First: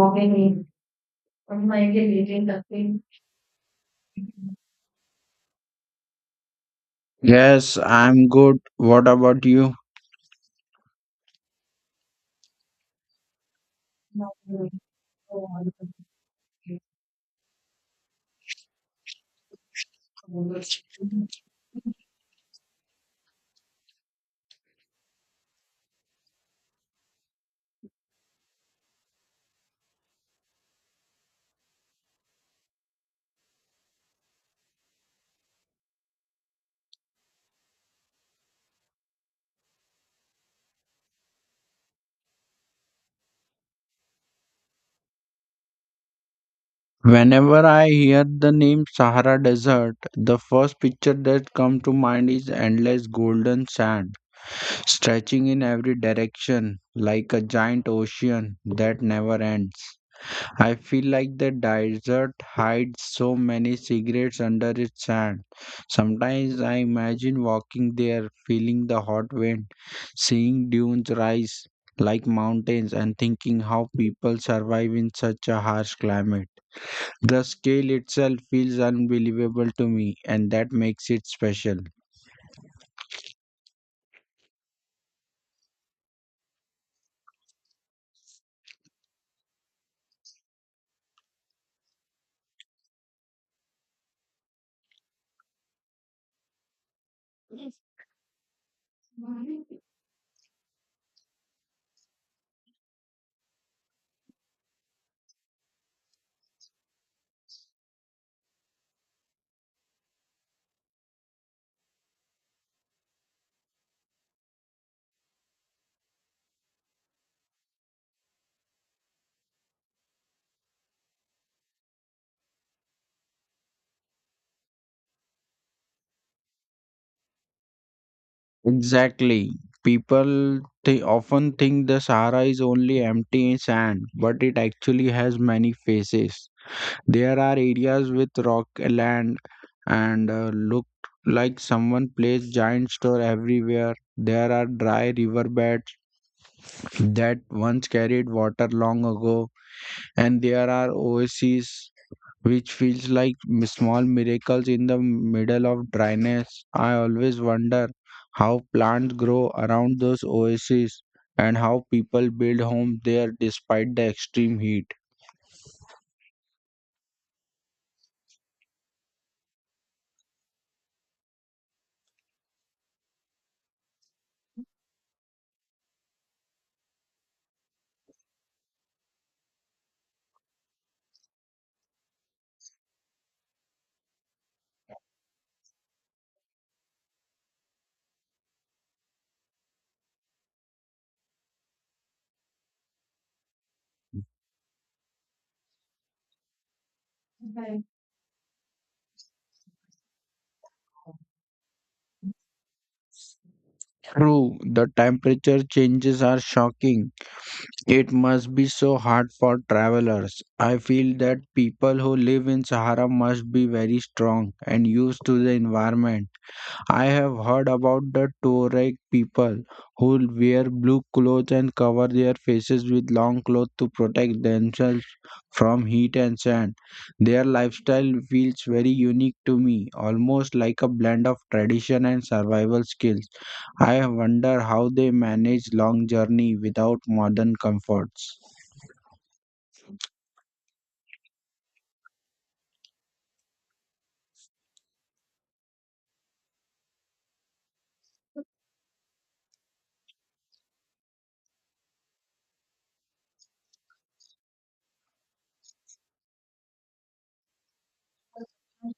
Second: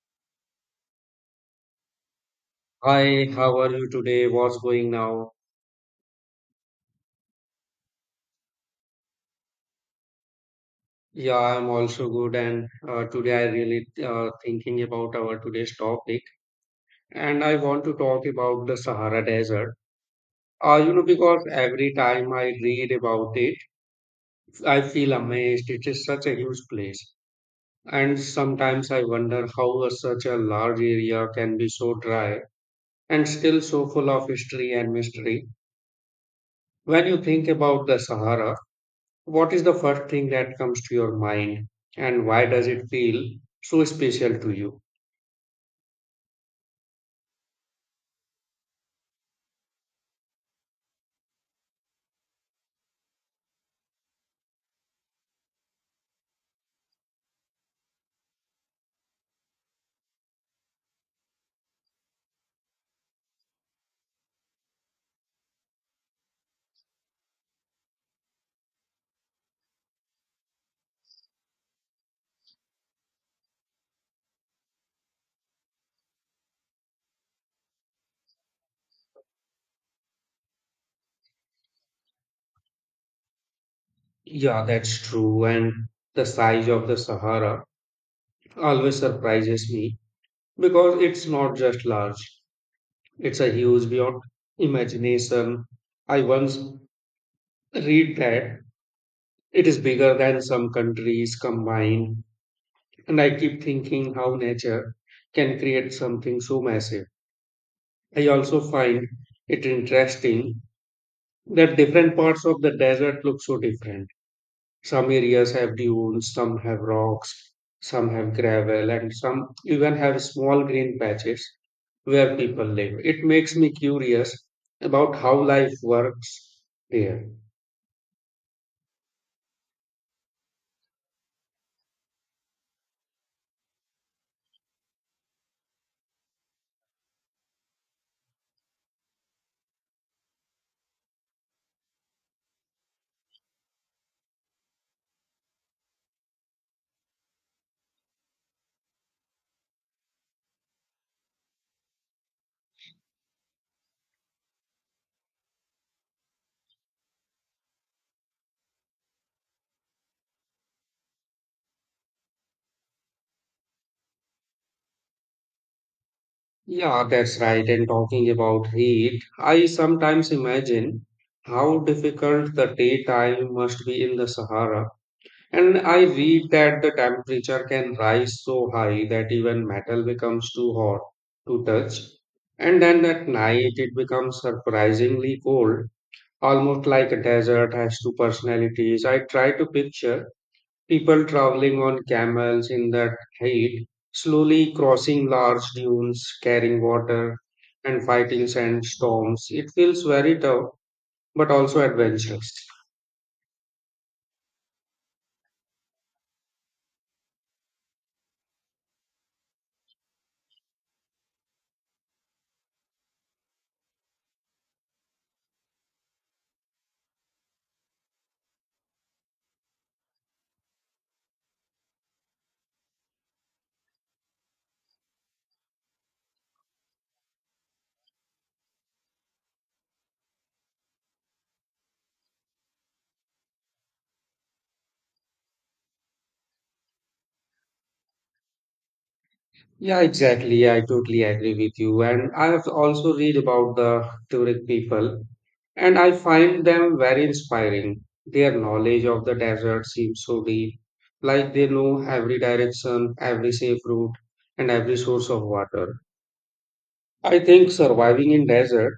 Morning. I'm like leading the Hi, how are you today? What's going now? Yes, I'm good. What about you? Yeah, I'm also good, and today I really thinking about our today's topic, and I want to talk about the Sahara Desert. Because every time I read about it, I feel amazed. It is such a huge place, and sometimes I wonder how such a large area can be so dry and still so full of history and mystery. When you think about the Sahara, what is the first thing that comes to your mind, and why does it feel so special to you? Whenever I hear the name Sahara Desert, the first picture that comes to mind is endless golden sand stretching in every direction like a giant ocean that never ends. I feel like the desert hides so many secrets under its sand. Sometimes I imagine walking there, feeling the hot wind, seeing dunes rise like mountains, and thinking how people survive in such a harsh climate. The scale itself feels unbelievable to me, and that makes it special. Yeah, that's true. And the size of the Sahara always surprises me because it's not just large, it's a huge beyond imagination. I once read that it is bigger than some countries combined, and I keep thinking how nature can create something so massive. I also find it interesting that different parts of the desert look so different. Some areas have dunes, some have rocks, some have gravel, and some even have small green patches where people live. It makes me curious about how life works there. Exactly. People they often think the Sahara is only empty sand, but it actually has many faces. There are areas with rock land and look like someone placed giant store everywhere. There are dry riverbeds that once carried water long ago, and there are oases which feels like small miracles in the middle of dryness. I always wonder how plants grow around those oases and how people build homes there despite the extreme heat. Yeah, that's right. And talking about heat, I sometimes imagine how difficult the daytime must be in the Sahara. And I read that the temperature can rise so high that even metal becomes too hot to touch. And then at night, it becomes surprisingly cold, almost like a desert has two personalities. I try to picture people traveling on camels in that heat, slowly crossing large dunes, carrying water, and fighting sandstorms. It feels very tough, but also adventurous. True, the temperature changes are shocking. It must be so hard for travelers. I feel that people who live in Sahara must be very strong and used to the environment. I have heard about the Tuareg people who wear blue clothes and cover their faces with long clothes to protect themselves from heat and sand. Their lifestyle feels very unique to me, almost like a blend of tradition and survival skills. I wonder how they manage long journey without modern comforts. Yeah, exactly. Yeah, I totally agree with you. And I have also read about the Tuareg people, and I find them very inspiring. Their knowledge of the desert seems so deep, like they know every direction, every safe route, and every source of water. I think surviving in desert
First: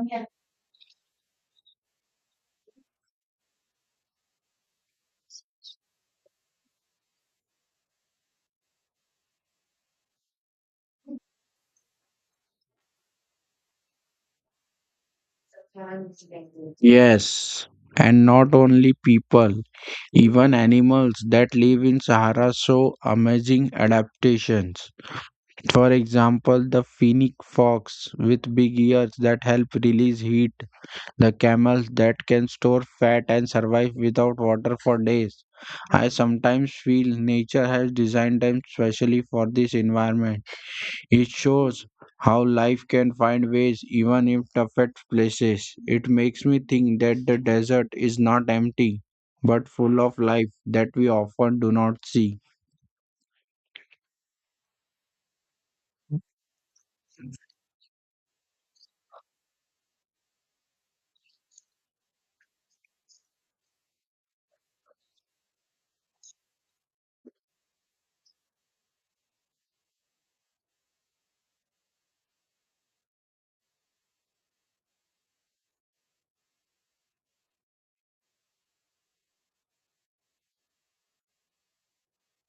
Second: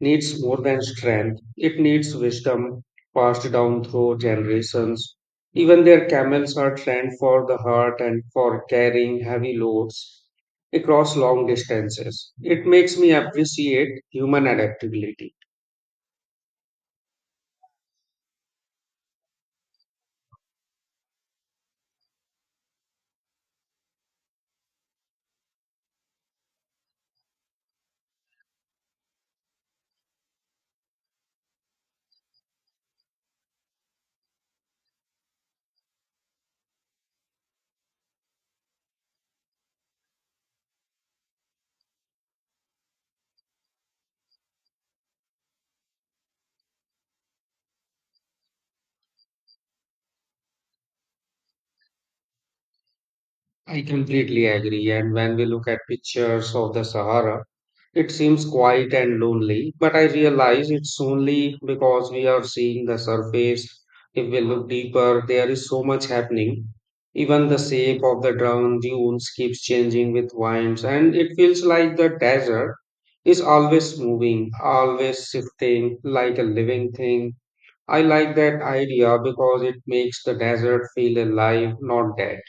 needs more than strength. It needs wisdom passed down through generations. Even their camels are trained for the heart and for carrying heavy loads across long distances. It makes me appreciate human adaptability. Yes, and not only people, even animals that live in Sahara show amazing adaptations. For example, the Finnic fox with big ears that help release heat, the camels that can store fat and survive without water for days. I sometimes feel nature has designed them specially for this environment. It shows how life can find ways even in toughest places. It makes me think that the desert is not empty, but full of life that we often do not see. I completely agree. And when we look at pictures of the Sahara, it seems quiet and lonely, but I realize it's only because we are seeing the surface. If we look deeper, there is so much happening. Even the shape of the drowned dunes keeps changing with winds, and it feels like the desert is always moving, always shifting, like a living thing. I like that idea because it makes the desert feel alive, not dead.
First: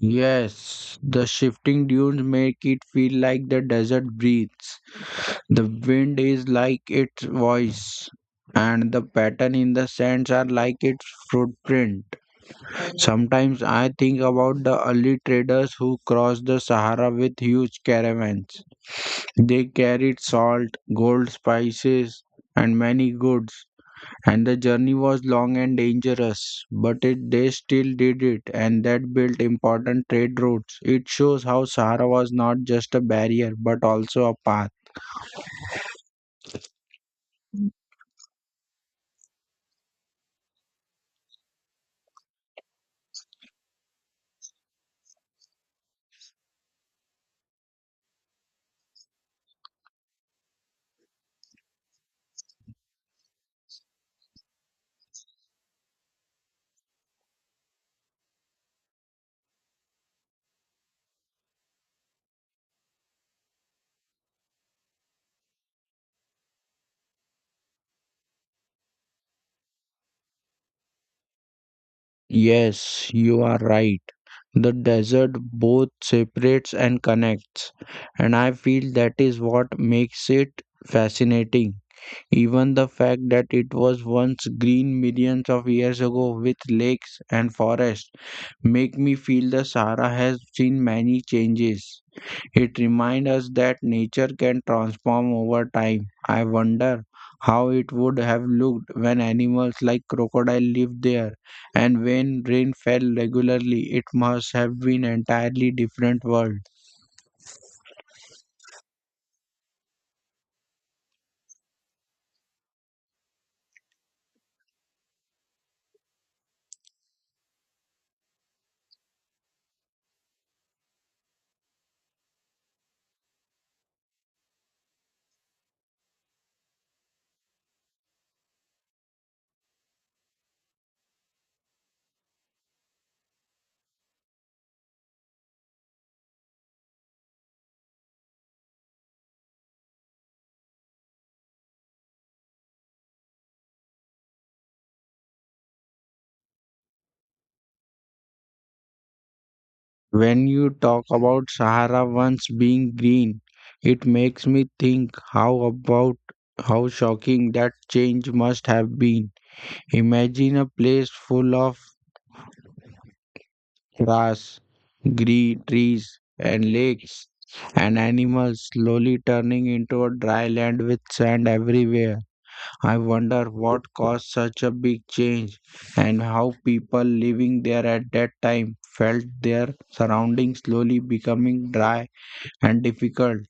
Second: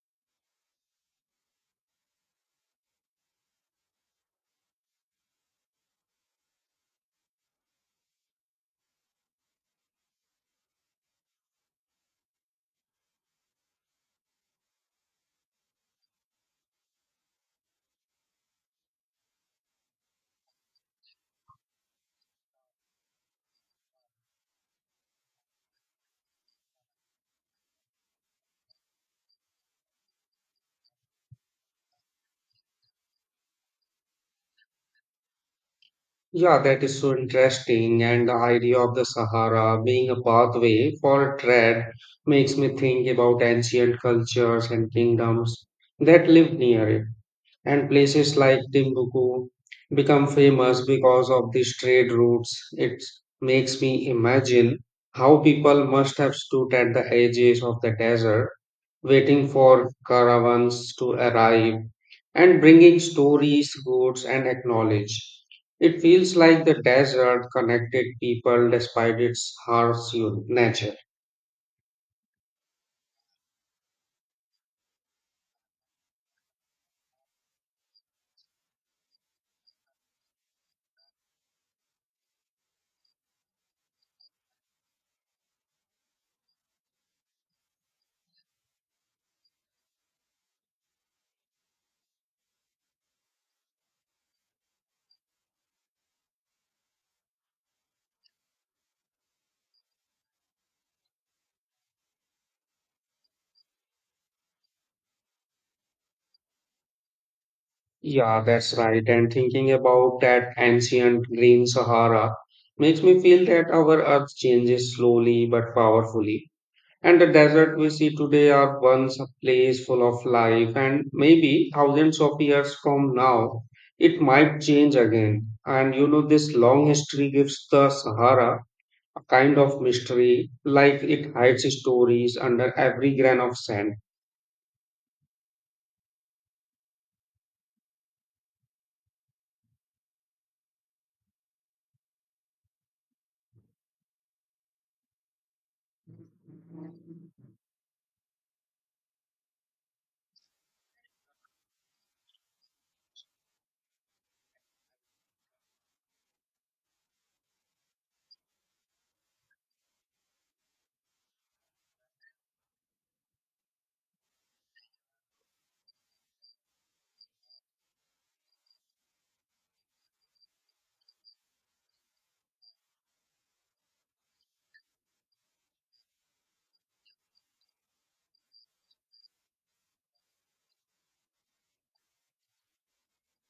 Yes, the shifting dunes make it feel like the desert breathes. The wind is like its voice, and the pattern in the sands are like its footprint. Sometimes I think about the early traders who crossed the Sahara with huge caravans. They carried salt, gold, spices, and many goods, and the journey was long and dangerous, but it, they still did it, and that built important trade routes. It shows how Sahara was not just a barrier but also a path. Yeah, that is so interesting. And the idea of the Sahara being a pathway for trade makes me think about ancient cultures and kingdoms that lived near it. And places like Timbuktu become famous because of these trade routes. It makes me imagine how people must have stood at the edges of the desert waiting for caravans to arrive and bringing stories, goods, and acknowledge. It feels like the desert connected people despite its harsh nature. Yes, you are right. The desert both separates and connects, and I feel that is what makes it fascinating. Even the fact that it was once green millions of years ago with lakes and forests make me feel the Sahara has seen many changes. It reminds us that nature can transform over time. I wonder how it would have looked when animals like crocodile lived there and when rain fell regularly. It must have been entirely different world. Yeah, that's right. And thinking about that ancient green Sahara makes me feel that our earth changes slowly but powerfully. And the desert we see today are once a place full of life, and maybe thousands of years from now, it might change again. And you know, this long history gives the Sahara a kind of mystery, like it hides stories under every grain of sand. When you talk about Sahara once being green, it makes me think how about how shocking that change must have been. Imagine a place full of grass, green trees, and lakes, and animals slowly turning into a dry land with sand everywhere. I wonder what caused such a big change and how people living there at that time felt their surroundings slowly becoming dry and difficult.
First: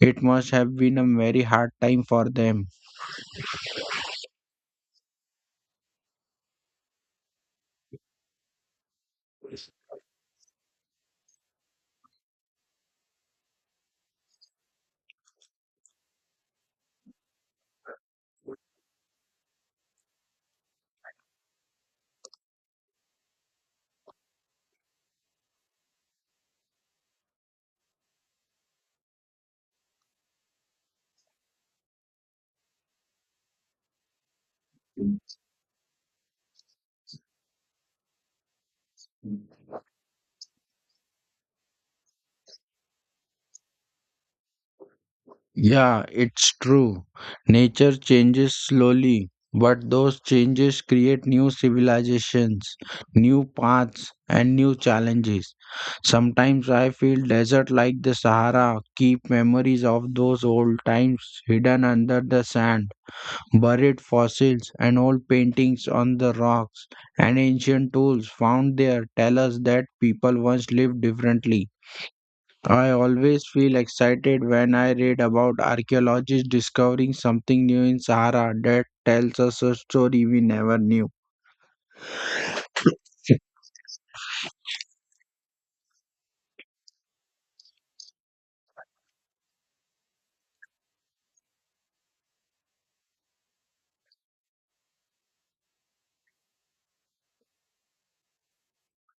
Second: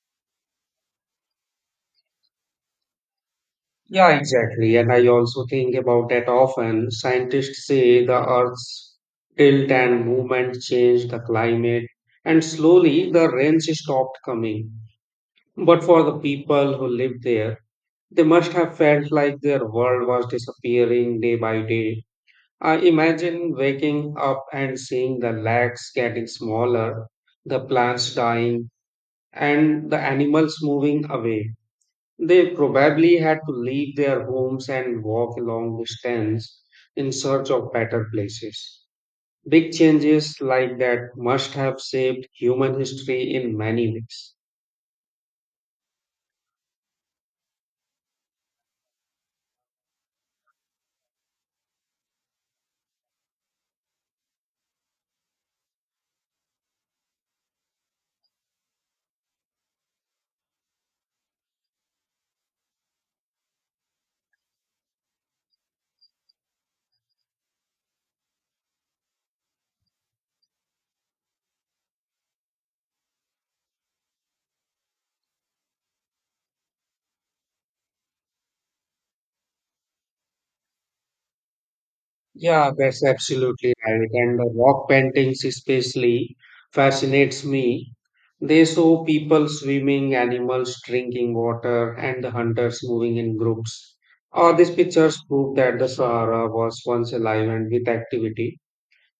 It must have been a very hard time for them. Yeah, exactly. And I also think about that often. Scientists say the Earth's tilt and movement changed the climate, and slowly the rains stopped coming. But for the people who lived there, they must have felt like their world was disappearing day by day. I imagine waking up and seeing the lakes getting smaller, the plants dying, and the animals moving away. They probably had to leave their homes and walk long distance in search of better places. Big changes like that must have shaped human history in many ways. Yeah, it's true. Nature changes slowly, but those changes create new civilizations, new paths, and new challenges. Sometimes I feel desert like the Sahara keep memories of those old times hidden under the sand, buried fossils and old paintings on the rocks and ancient tools found there tell us that people once lived differently. I always feel excited when I read about archaeologists discovering something new in Sahara that tells us a story we never knew. Yeah, that's absolutely right. And the rock paintings especially fascinates me. They show people swimming, animals drinking water, and the hunters moving in groups. All these pictures prove that the Sahara was once alive and with activity.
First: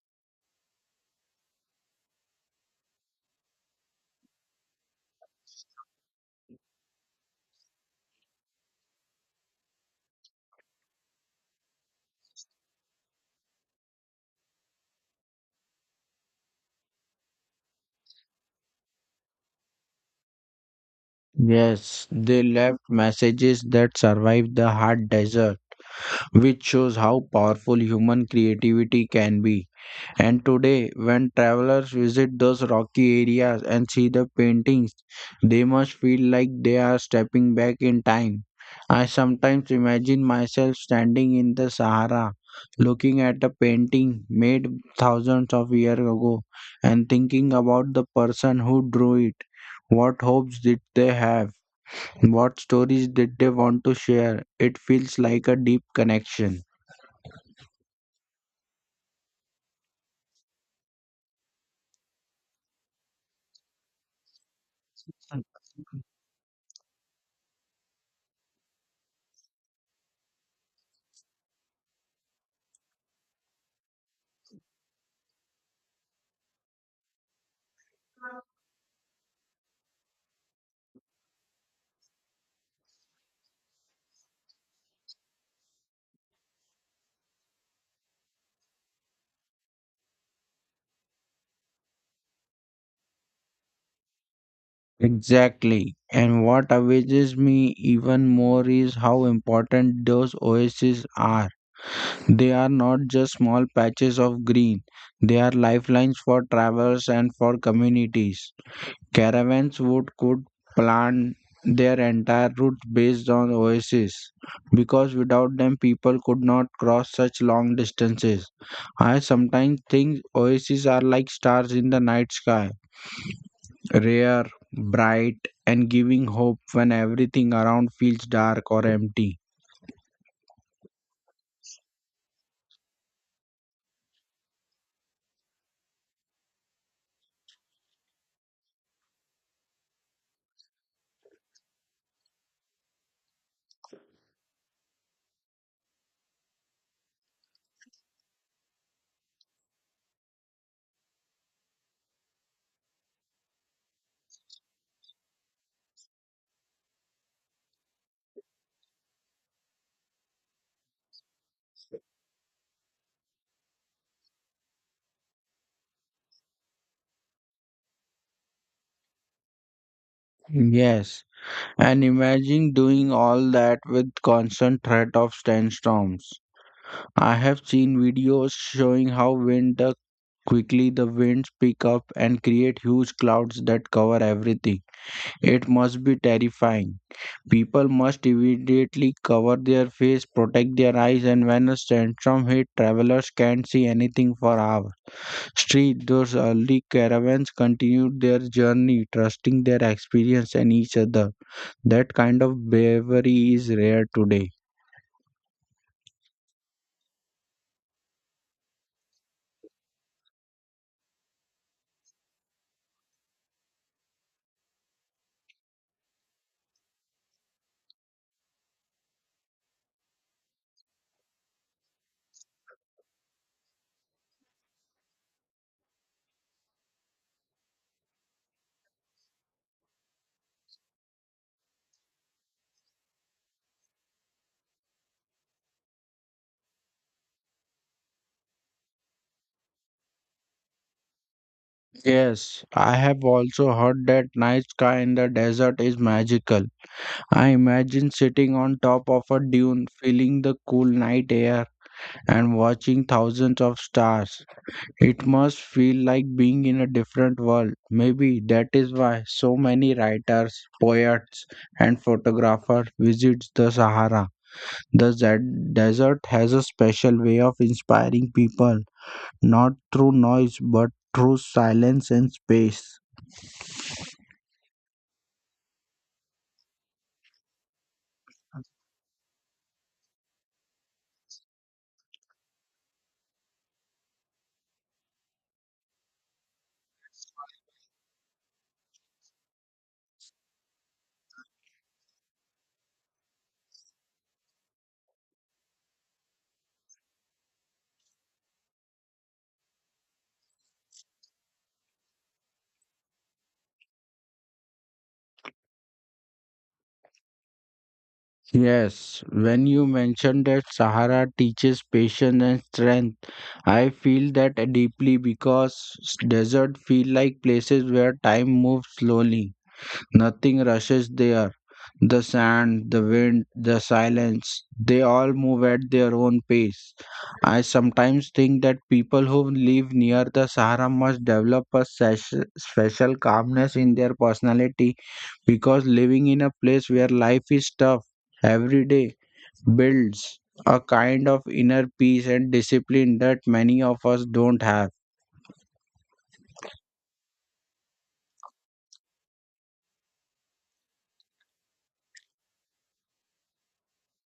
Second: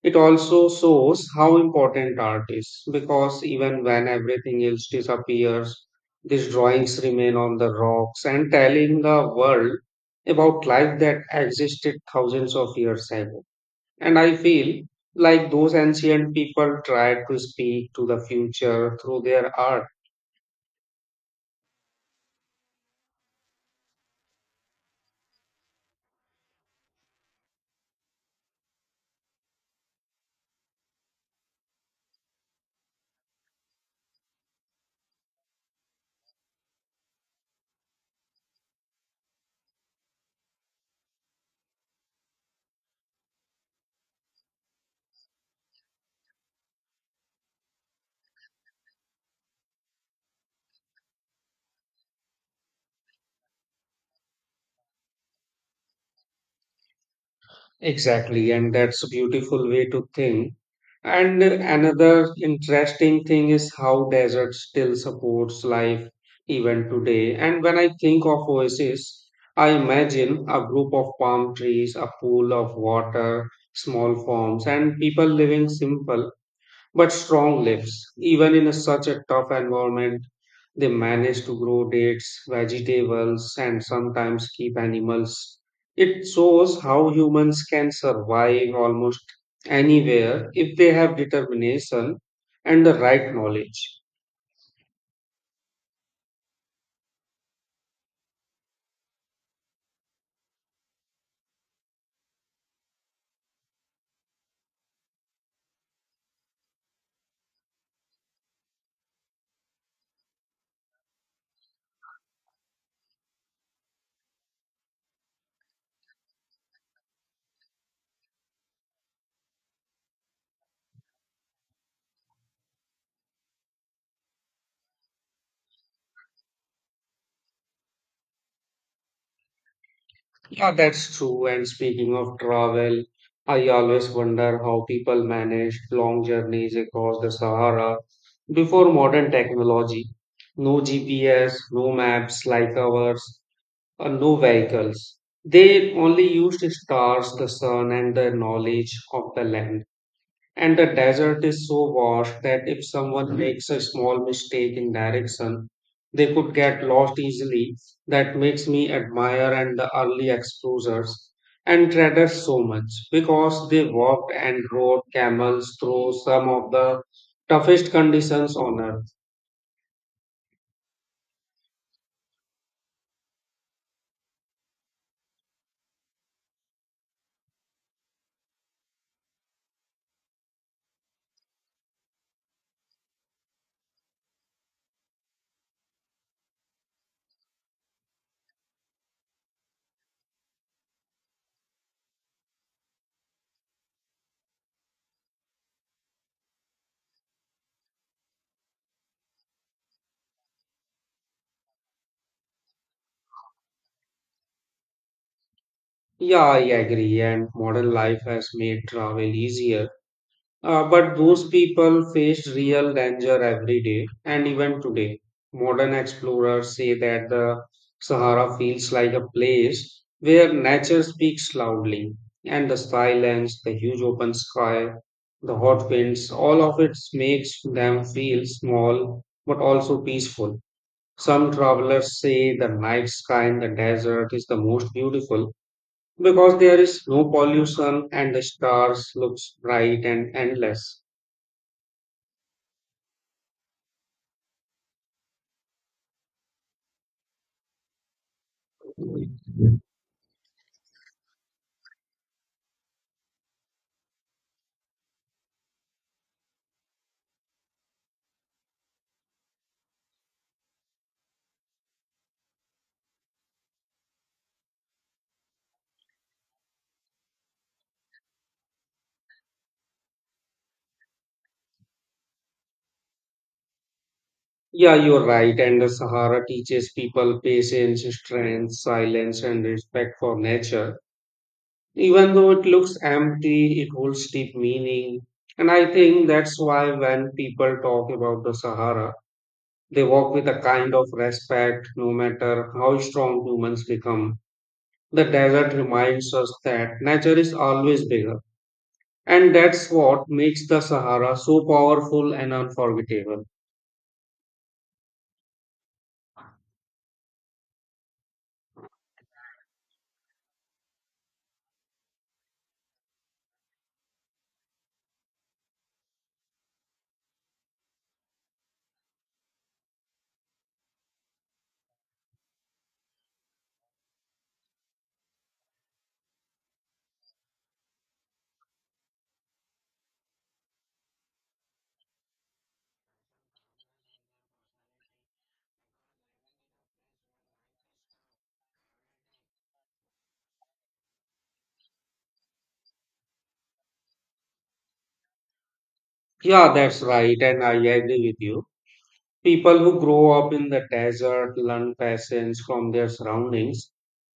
It also shows how important art is because even when everything else disappears, these drawings remain on the rocks and telling the world about life that existed thousands of years ago. And I feel like those ancient people tried to speak to the future through their art. Yes, they left messages that survived the hot desert, which shows how powerful human creativity can be. And today, when travelers visit those rocky areas and see the paintings, they must feel like they are stepping back in time. I sometimes imagine myself standing in the Sahara, looking at a painting made thousands of years ago, and thinking about the person who drew it. What hopes did they have? What stories did they want to share? It feels like a deep connection. Exactly, and that's a beautiful way to think. And another interesting thing is how desert still supports life even today. And when I think of oasis, I imagine a group of palm trees, a pool of water, small farms, and people living simple but strong leaves. Even in such a tough environment, they manage to grow dates, vegetables, and sometimes keep animals. It shows how humans can survive almost anywhere if they have determination and the right knowledge. Exactly. And what amazes me even more is how important those oases are. They are not just small patches of green, they are lifelines for travelers and for communities. Caravans would could plan their entire route based on oases because without them people could not cross such long distances. I sometimes think oases are like stars in the night sky, rare, bright, and giving hope when everything around feels dark or empty. Yeah, that's true. And speaking of travel, I always wonder how people managed long journeys across the Sahara before modern technology. No GPS, no maps like ours, and no vehicles. They only used stars, the sun, and the knowledge of the land. And the desert is so vast that if someone makes a small mistake in direction, they could get lost easily. That makes me admire and the early explorers and traders so much because they walked and rode camels through some of the toughest conditions on earth. Yes, and imagine doing all that with constant threat of sandstorms. I have seen videos showing how wind the quickly the winds pick up and create huge clouds that cover everything. It must be terrifying. People must immediately cover their face, protect their eyes, and when a sandstorm hits, travelers can't see anything for hours. Street, those early caravans continued their journey, trusting their experience and each other. That kind of bravery is rare today. Yeah, I agree. And modern life has made travel easier. But those people faced real danger every day, and even today. Modern explorers say that the Sahara feels like a place where nature speaks loudly, and the silence, the huge open sky, the hot winds, all of it makes them feel small but also peaceful. Some travelers say the night sky in the desert is the most beautiful because there is no pollution and the stars looks bright and endless. Yes, I have also heard that night sky in the desert is magical. I imagine sitting on top of a Yeah, dune, feeling the cool night air, and watching thousands of stars. It must feel like being in a different world. Maybe that is why so many writers, poets, and photographers visit the Sahara. The desert has a special way of inspiring people, not through noise but through silence and space. you're right. And the Sahara teaches people patience, strength, silence, and respect for nature. Even though it looks empty, it holds deep meaning. And I think that's why when people talk about the Sahara, they walk with a kind of respect, no matter how strong humans become. The desert reminds us that nature is always bigger. And that's what makes the Sahara so powerful and unforgettable. Yes, when you mentioned that Sahara teaches patience and strength, I feel that deeply because desert feel like places where time moves slowly. Nothing rushes there. The sand, the wind, the silence, they all move at their own pace. I sometimes think that people who live near the Sahara must develop a special calmness in their personality because living in a place where life is tough every day builds a kind of inner peace and discipline that many of us don't have. Yeah, that's right. And I agree with you. People who grow up in the desert learn patience from their surroundings.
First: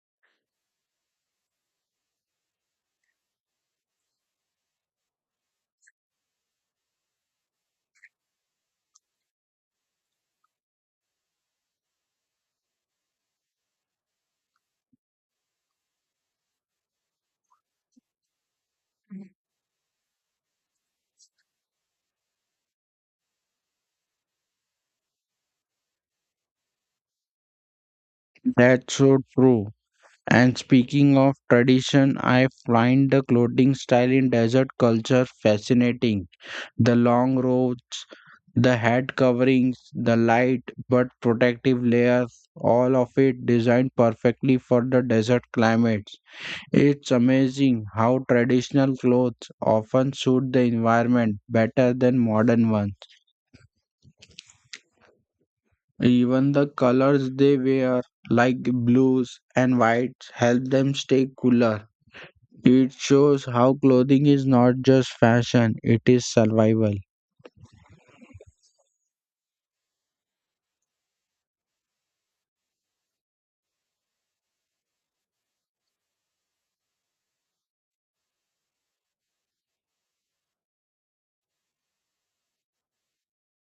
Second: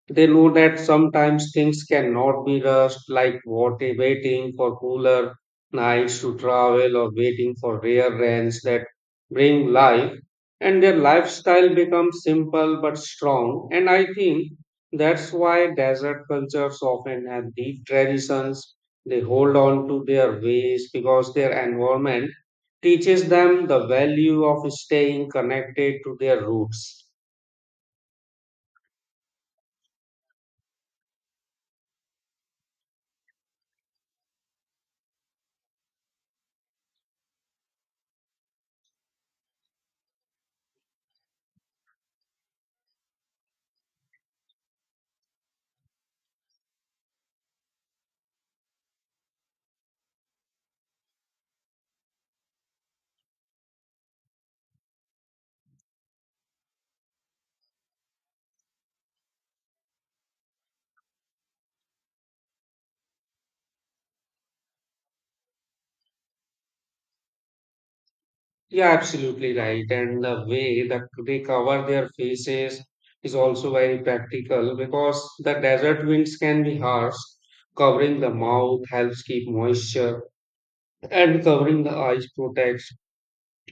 They know that sometimes things cannot be rushed, like waiting for cooler nights to travel or waiting for rare rains that bring life. And their lifestyle becomes simple but strong. And I think that's why desert cultures often have deep traditions. They hold on to their ways because their environment teaches them the value of staying connected to their roots. That's so true. And speaking of tradition, I find the clothing style in desert culture fascinating. The long robes, the head coverings, the light but protective layers, all of it designed perfectly for the desert climates. It's amazing how traditional clothes often suit the environment better than modern ones. Even the colors they wear, like blues and whites, help them stay cooler. It shows how clothing is not just fashion, it is survival. Yeah, absolutely right. And the way that they cover their faces is also very practical because the desert winds can be harsh. Covering the mouth helps keep moisture, and covering the eyes protects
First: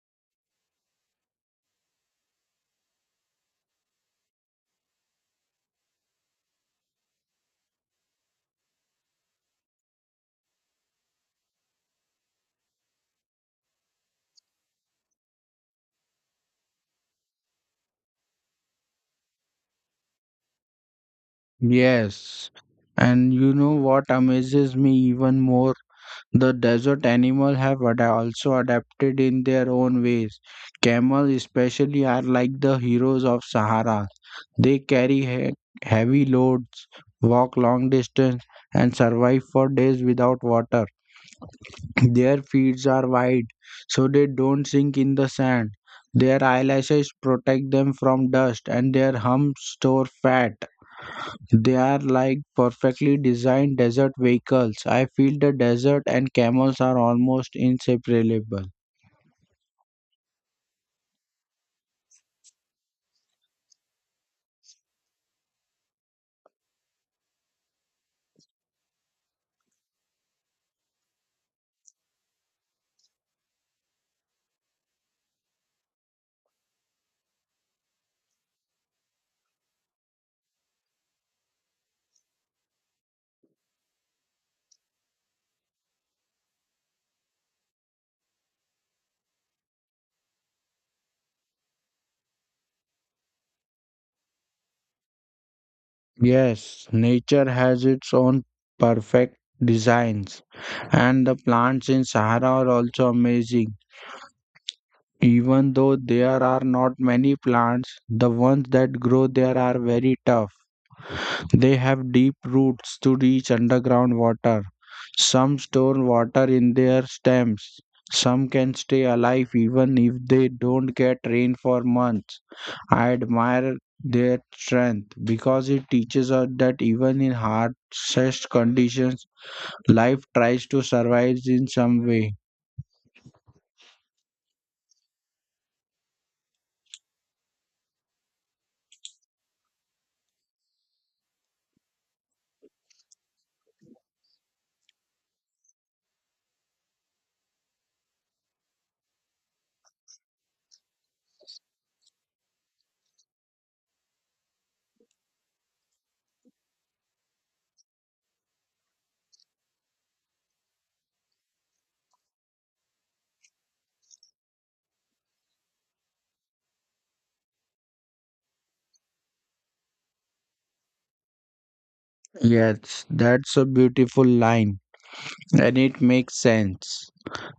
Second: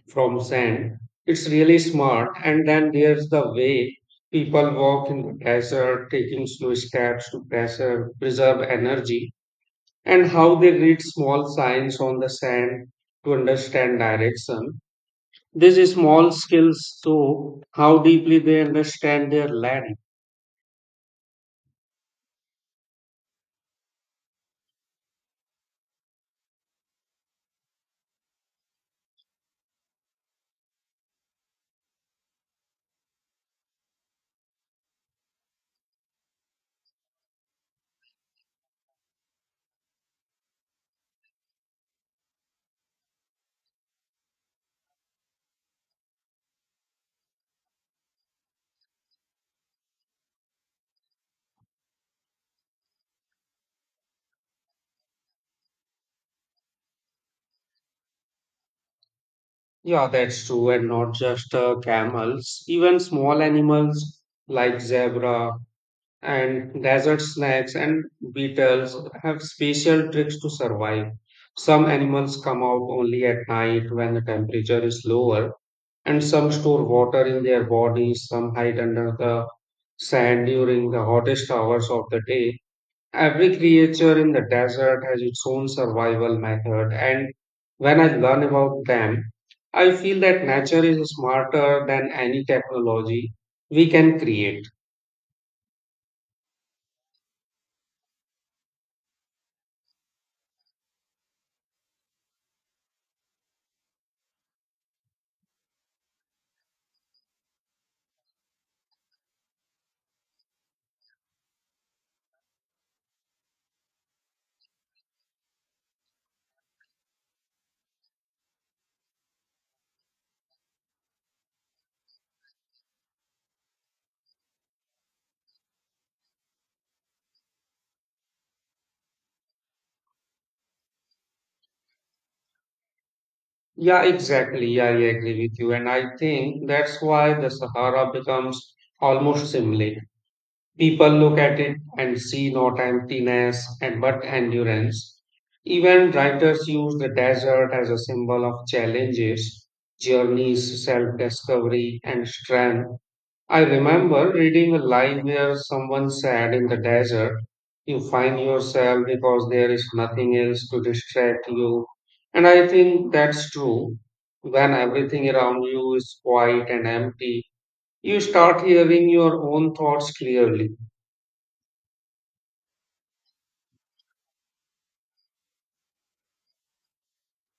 from sand. It's really smart. And then there's the way people walk in the desert, taking slow steps to preserve, energy, and how they read small signs on the sand to understand direction, these small skills show how deeply they understand their land. Yes. And you know what amazes me even more? The desert animal have also adapted in their own ways. Camels especially are like the heroes of Sahara. They carry heavy loads, walk long distance and survive for days without water. Their feet are wide so they don't sink in the sand. Their eyelashes protect them from dust and their humps store fat. They are like perfectly designed desert vehicles. I feel the desert and camels are almost inseparable. Yeah, that's true, and not just camels, even small animals like zebra and desert snakes and beetles have special tricks to survive. Some animals come out only at night when the temperature is lower, and some store water in their bodies, some hide under the sand during the hottest hours of the day. Every creature in the desert has its own survival method, and when I learn about them, I feel that nature is smarter than any technology we can create. Yes, nature has its own perfect designs, and the plants in Sahara are also amazing. Even though there are not many plants, the ones that grow there are very tough. They have deep roots to reach underground water. Some store water in their stems. Some can stay alive even if they don't get rain for months. I admire their strength because it teaches us that even in harshest conditions, life tries to survive in some way. Yeah, exactly. I agree with you. And I think that's why the Sahara becomes almost similar. People look at it and see not emptiness and but endurance. Even writers use the desert as a symbol of challenges, journeys, self discovery, and strength. I remember reading a line where someone said, in the desert, you find yourself because there is nothing else to distract you. And I think that's true. When everything around you is quiet and empty, you start hearing your own thoughts clearly. Yes, that's a beautiful line and it makes sense.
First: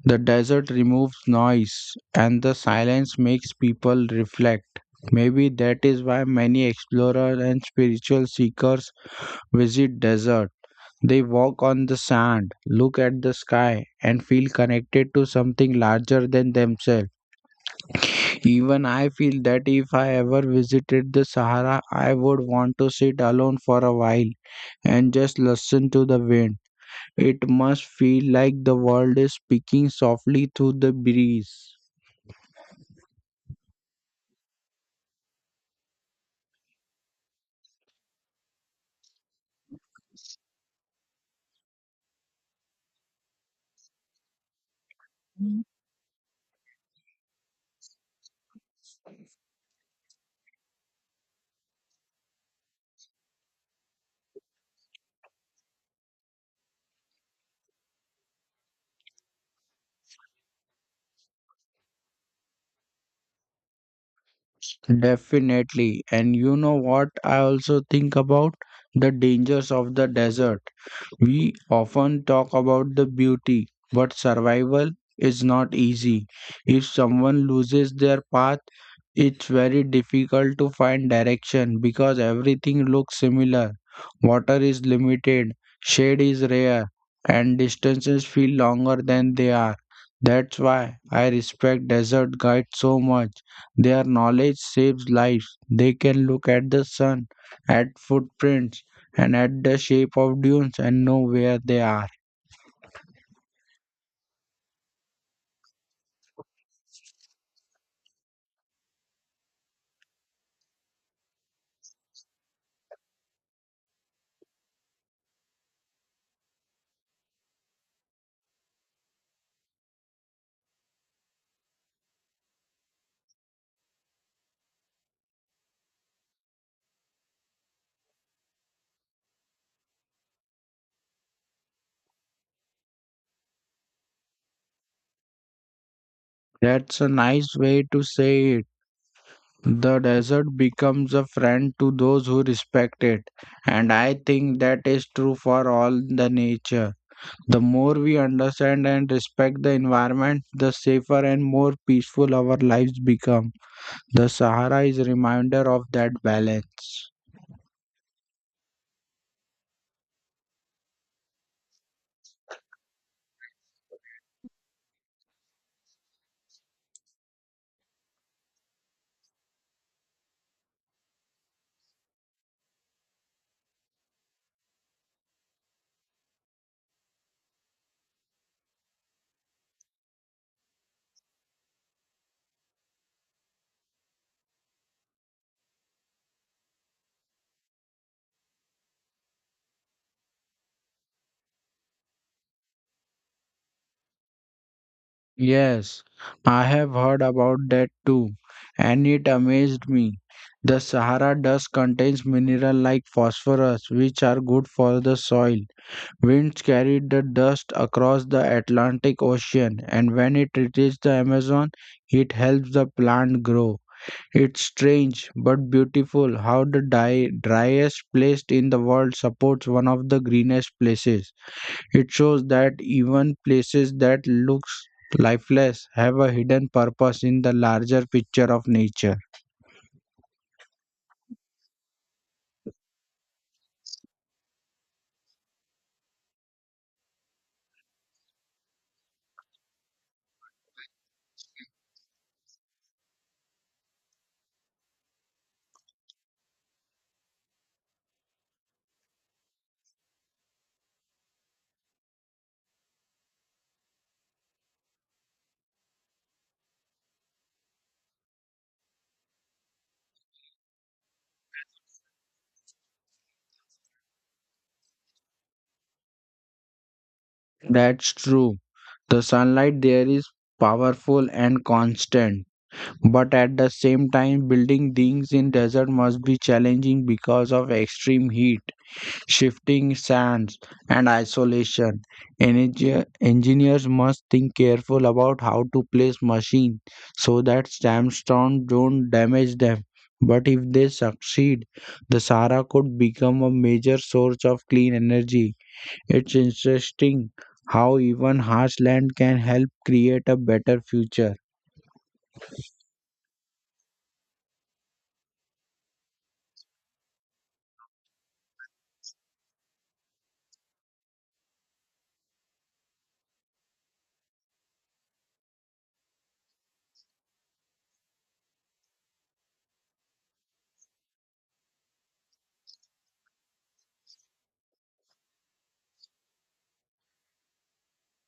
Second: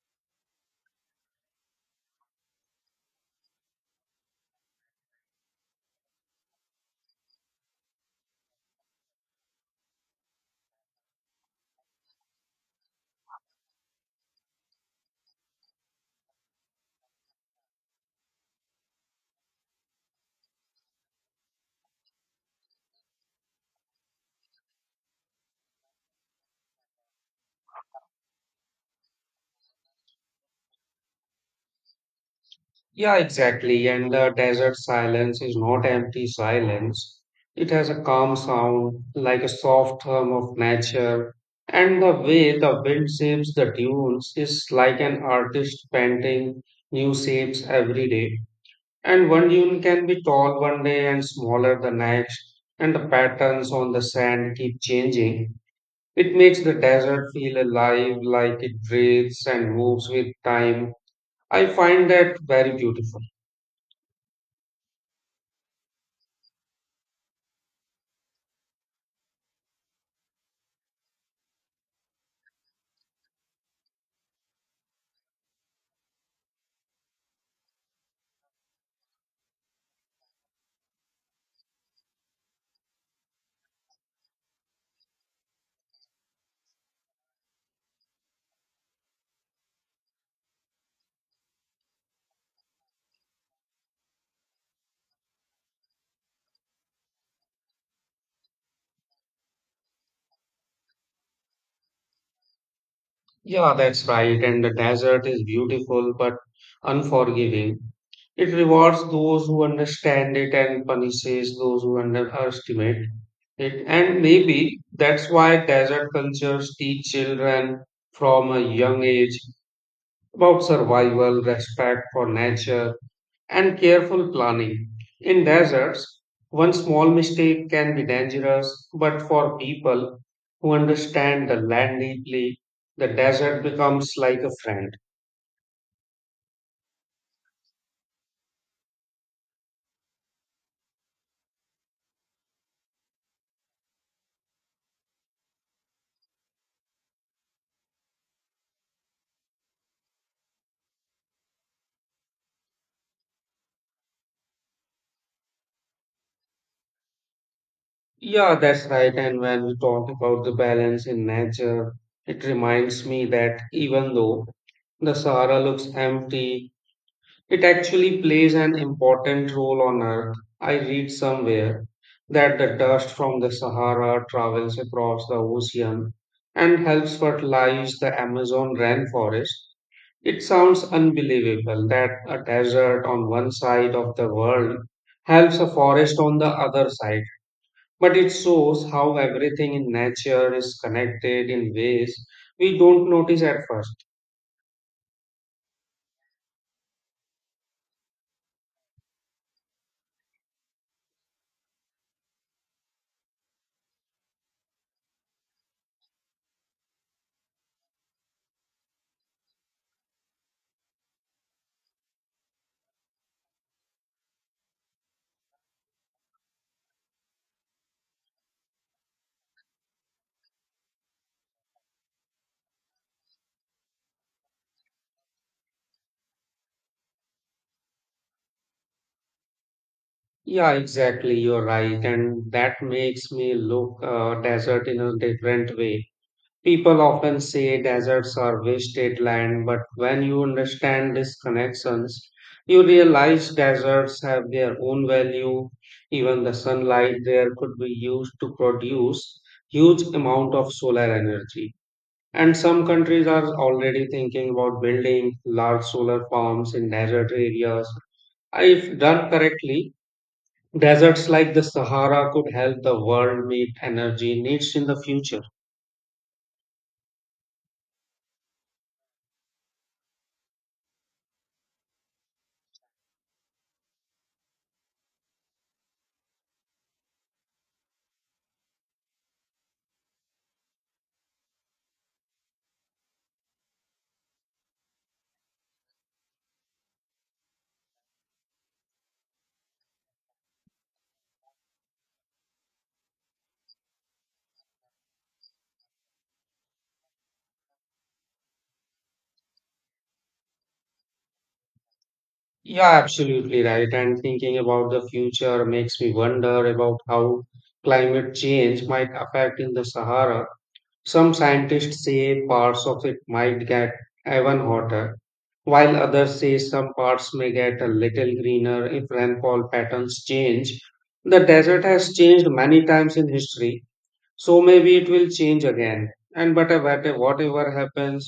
The desert removes noise and the silence makes people reflect. Maybe that is why many explorers and spiritual seekers visit desert. They walk on the sand, look at the sky and feel connected to something larger than themselves. Even I feel that if I ever visited the Sahara, I would want to sit alone for a while and just listen to the wind. It must feel like the world is speaking softly through the breeze. Yeah, exactly. And the desert silence is not empty silence. It has a calm sound, like a soft hum of nature. And the way the wind shapes the dunes is like an artist painting new shapes every day. And one dune can be tall one day and smaller the next, and the patterns on the sand keep changing. It makes the desert feel alive, like it breathes and moves with time. I find that very beautiful. Definitely. And you know what I also think about? The dangers of the desert. We often talk about the beauty, but survival is not easy. If someone loses their path, it's very difficult to find direction because everything looks similar. Water is limited, shade is rare, and distances feel longer than they are. That's why I respect desert guides so much. Their knowledge saves lives. They can look at the sun, at footprints, and at the shape of dunes and know where they are. Yeah, that's right. And the desert is beautiful but unforgiving. It rewards those who understand it and punishes those who underestimate it. And maybe that's why desert cultures teach children from a young age about survival, respect for nature, and careful planning. In deserts, one small mistake can be dangerous, but for people who understand the land deeply, the desert becomes like a friend. That's a nice way to say it. The desert becomes a friend to those who respect it, and I think that is true for all the nature. The more we understand and respect the environment, the safer and more peaceful our lives become. The Sahara is a reminder of that balance. Yeah, that's right. And when we talk about the balance in nature, it reminds me that even though the Sahara looks empty, it actually plays an important role on Earth. I read somewhere that the dust from the Sahara travels across the ocean and helps fertilize the Amazon rainforest. It sounds unbelievable that a desert on one side of the world helps a forest on the other side. But it shows how everything in nature is connected in ways we don't notice at first. Yes, I have heard about that too, and it amazed me. The Sahara dust contains minerals like phosphorus, which are good for the soil. Winds carried the dust across the Atlantic Ocean, and when it reaches the Amazon, it helps the plant grow. It's strange but beautiful how the driest place in the world supports one of the greenest places. It shows that even places that looks lifeless have a hidden purpose in the larger picture of nature. Yeah, exactly. You're right. And that makes me look desert in a different way. People often say deserts are wasted land, but when you understand these connections, you realize deserts have their own value. Even the sunlight there could be used to produce huge amount of solar energy. And some countries are already thinking about building large solar farms in desert areas. If done correctly, deserts like the Sahara could help the world meet energy needs in the future. That's true. The sunlight there is powerful and constant. But at the same time, building things in desert must be challenging because of extreme heat, shifting sands, and isolation. Engineers must think careful about how to place machine so that sandstone don't damage them. But if they succeed, the Sahara could become a major source of clean energy. It's interesting how even harsh land can help create a better future. Yeah, absolutely right. And thinking about the future makes me wonder about how climate change might affect in the Sahara. Some scientists say parts of it might get even hotter, while others say some parts may get a little greener if rainfall patterns change. The desert has changed many times in history, so maybe it will change again. And but whatever happens,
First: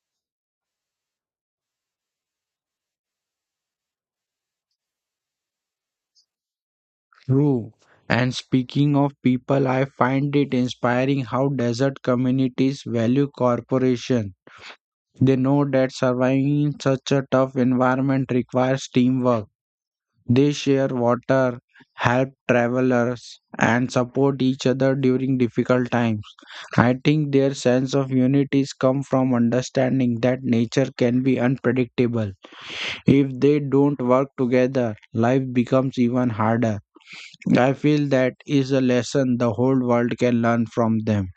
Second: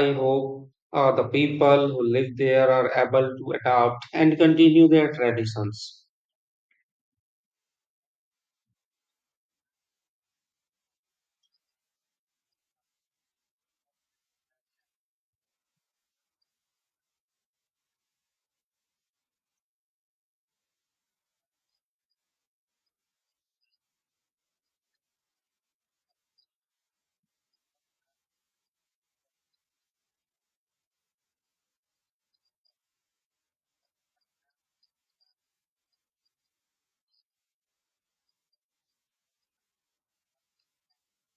I hope the people who live there are able to adapt and continue their traditions. True. And speaking of people, I find it inspiring how desert communities value cooperation. They know that surviving in such a tough environment requires teamwork. They share water, help travelers, and support each other during difficult times. I think their sense of unity comes from understanding that nature can be unpredictable. If they don't work together, life becomes even harder. I feel that is a lesson the whole world can learn from them.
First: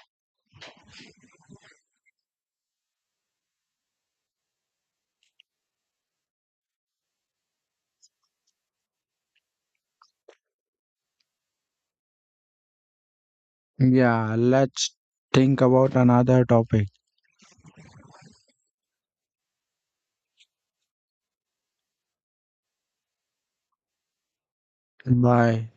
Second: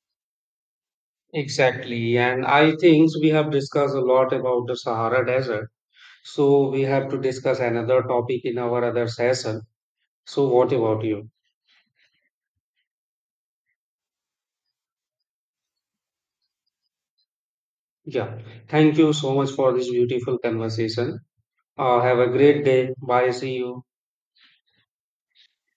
Exactly, and I think we have discussed a lot about the Sahara Desert, so we have to discuss another topic in our other session. So what about you? Yeah, let's think about another topic. Yeah, thank you so much for this beautiful conversation. Have a great day. Bye, see you. Bye.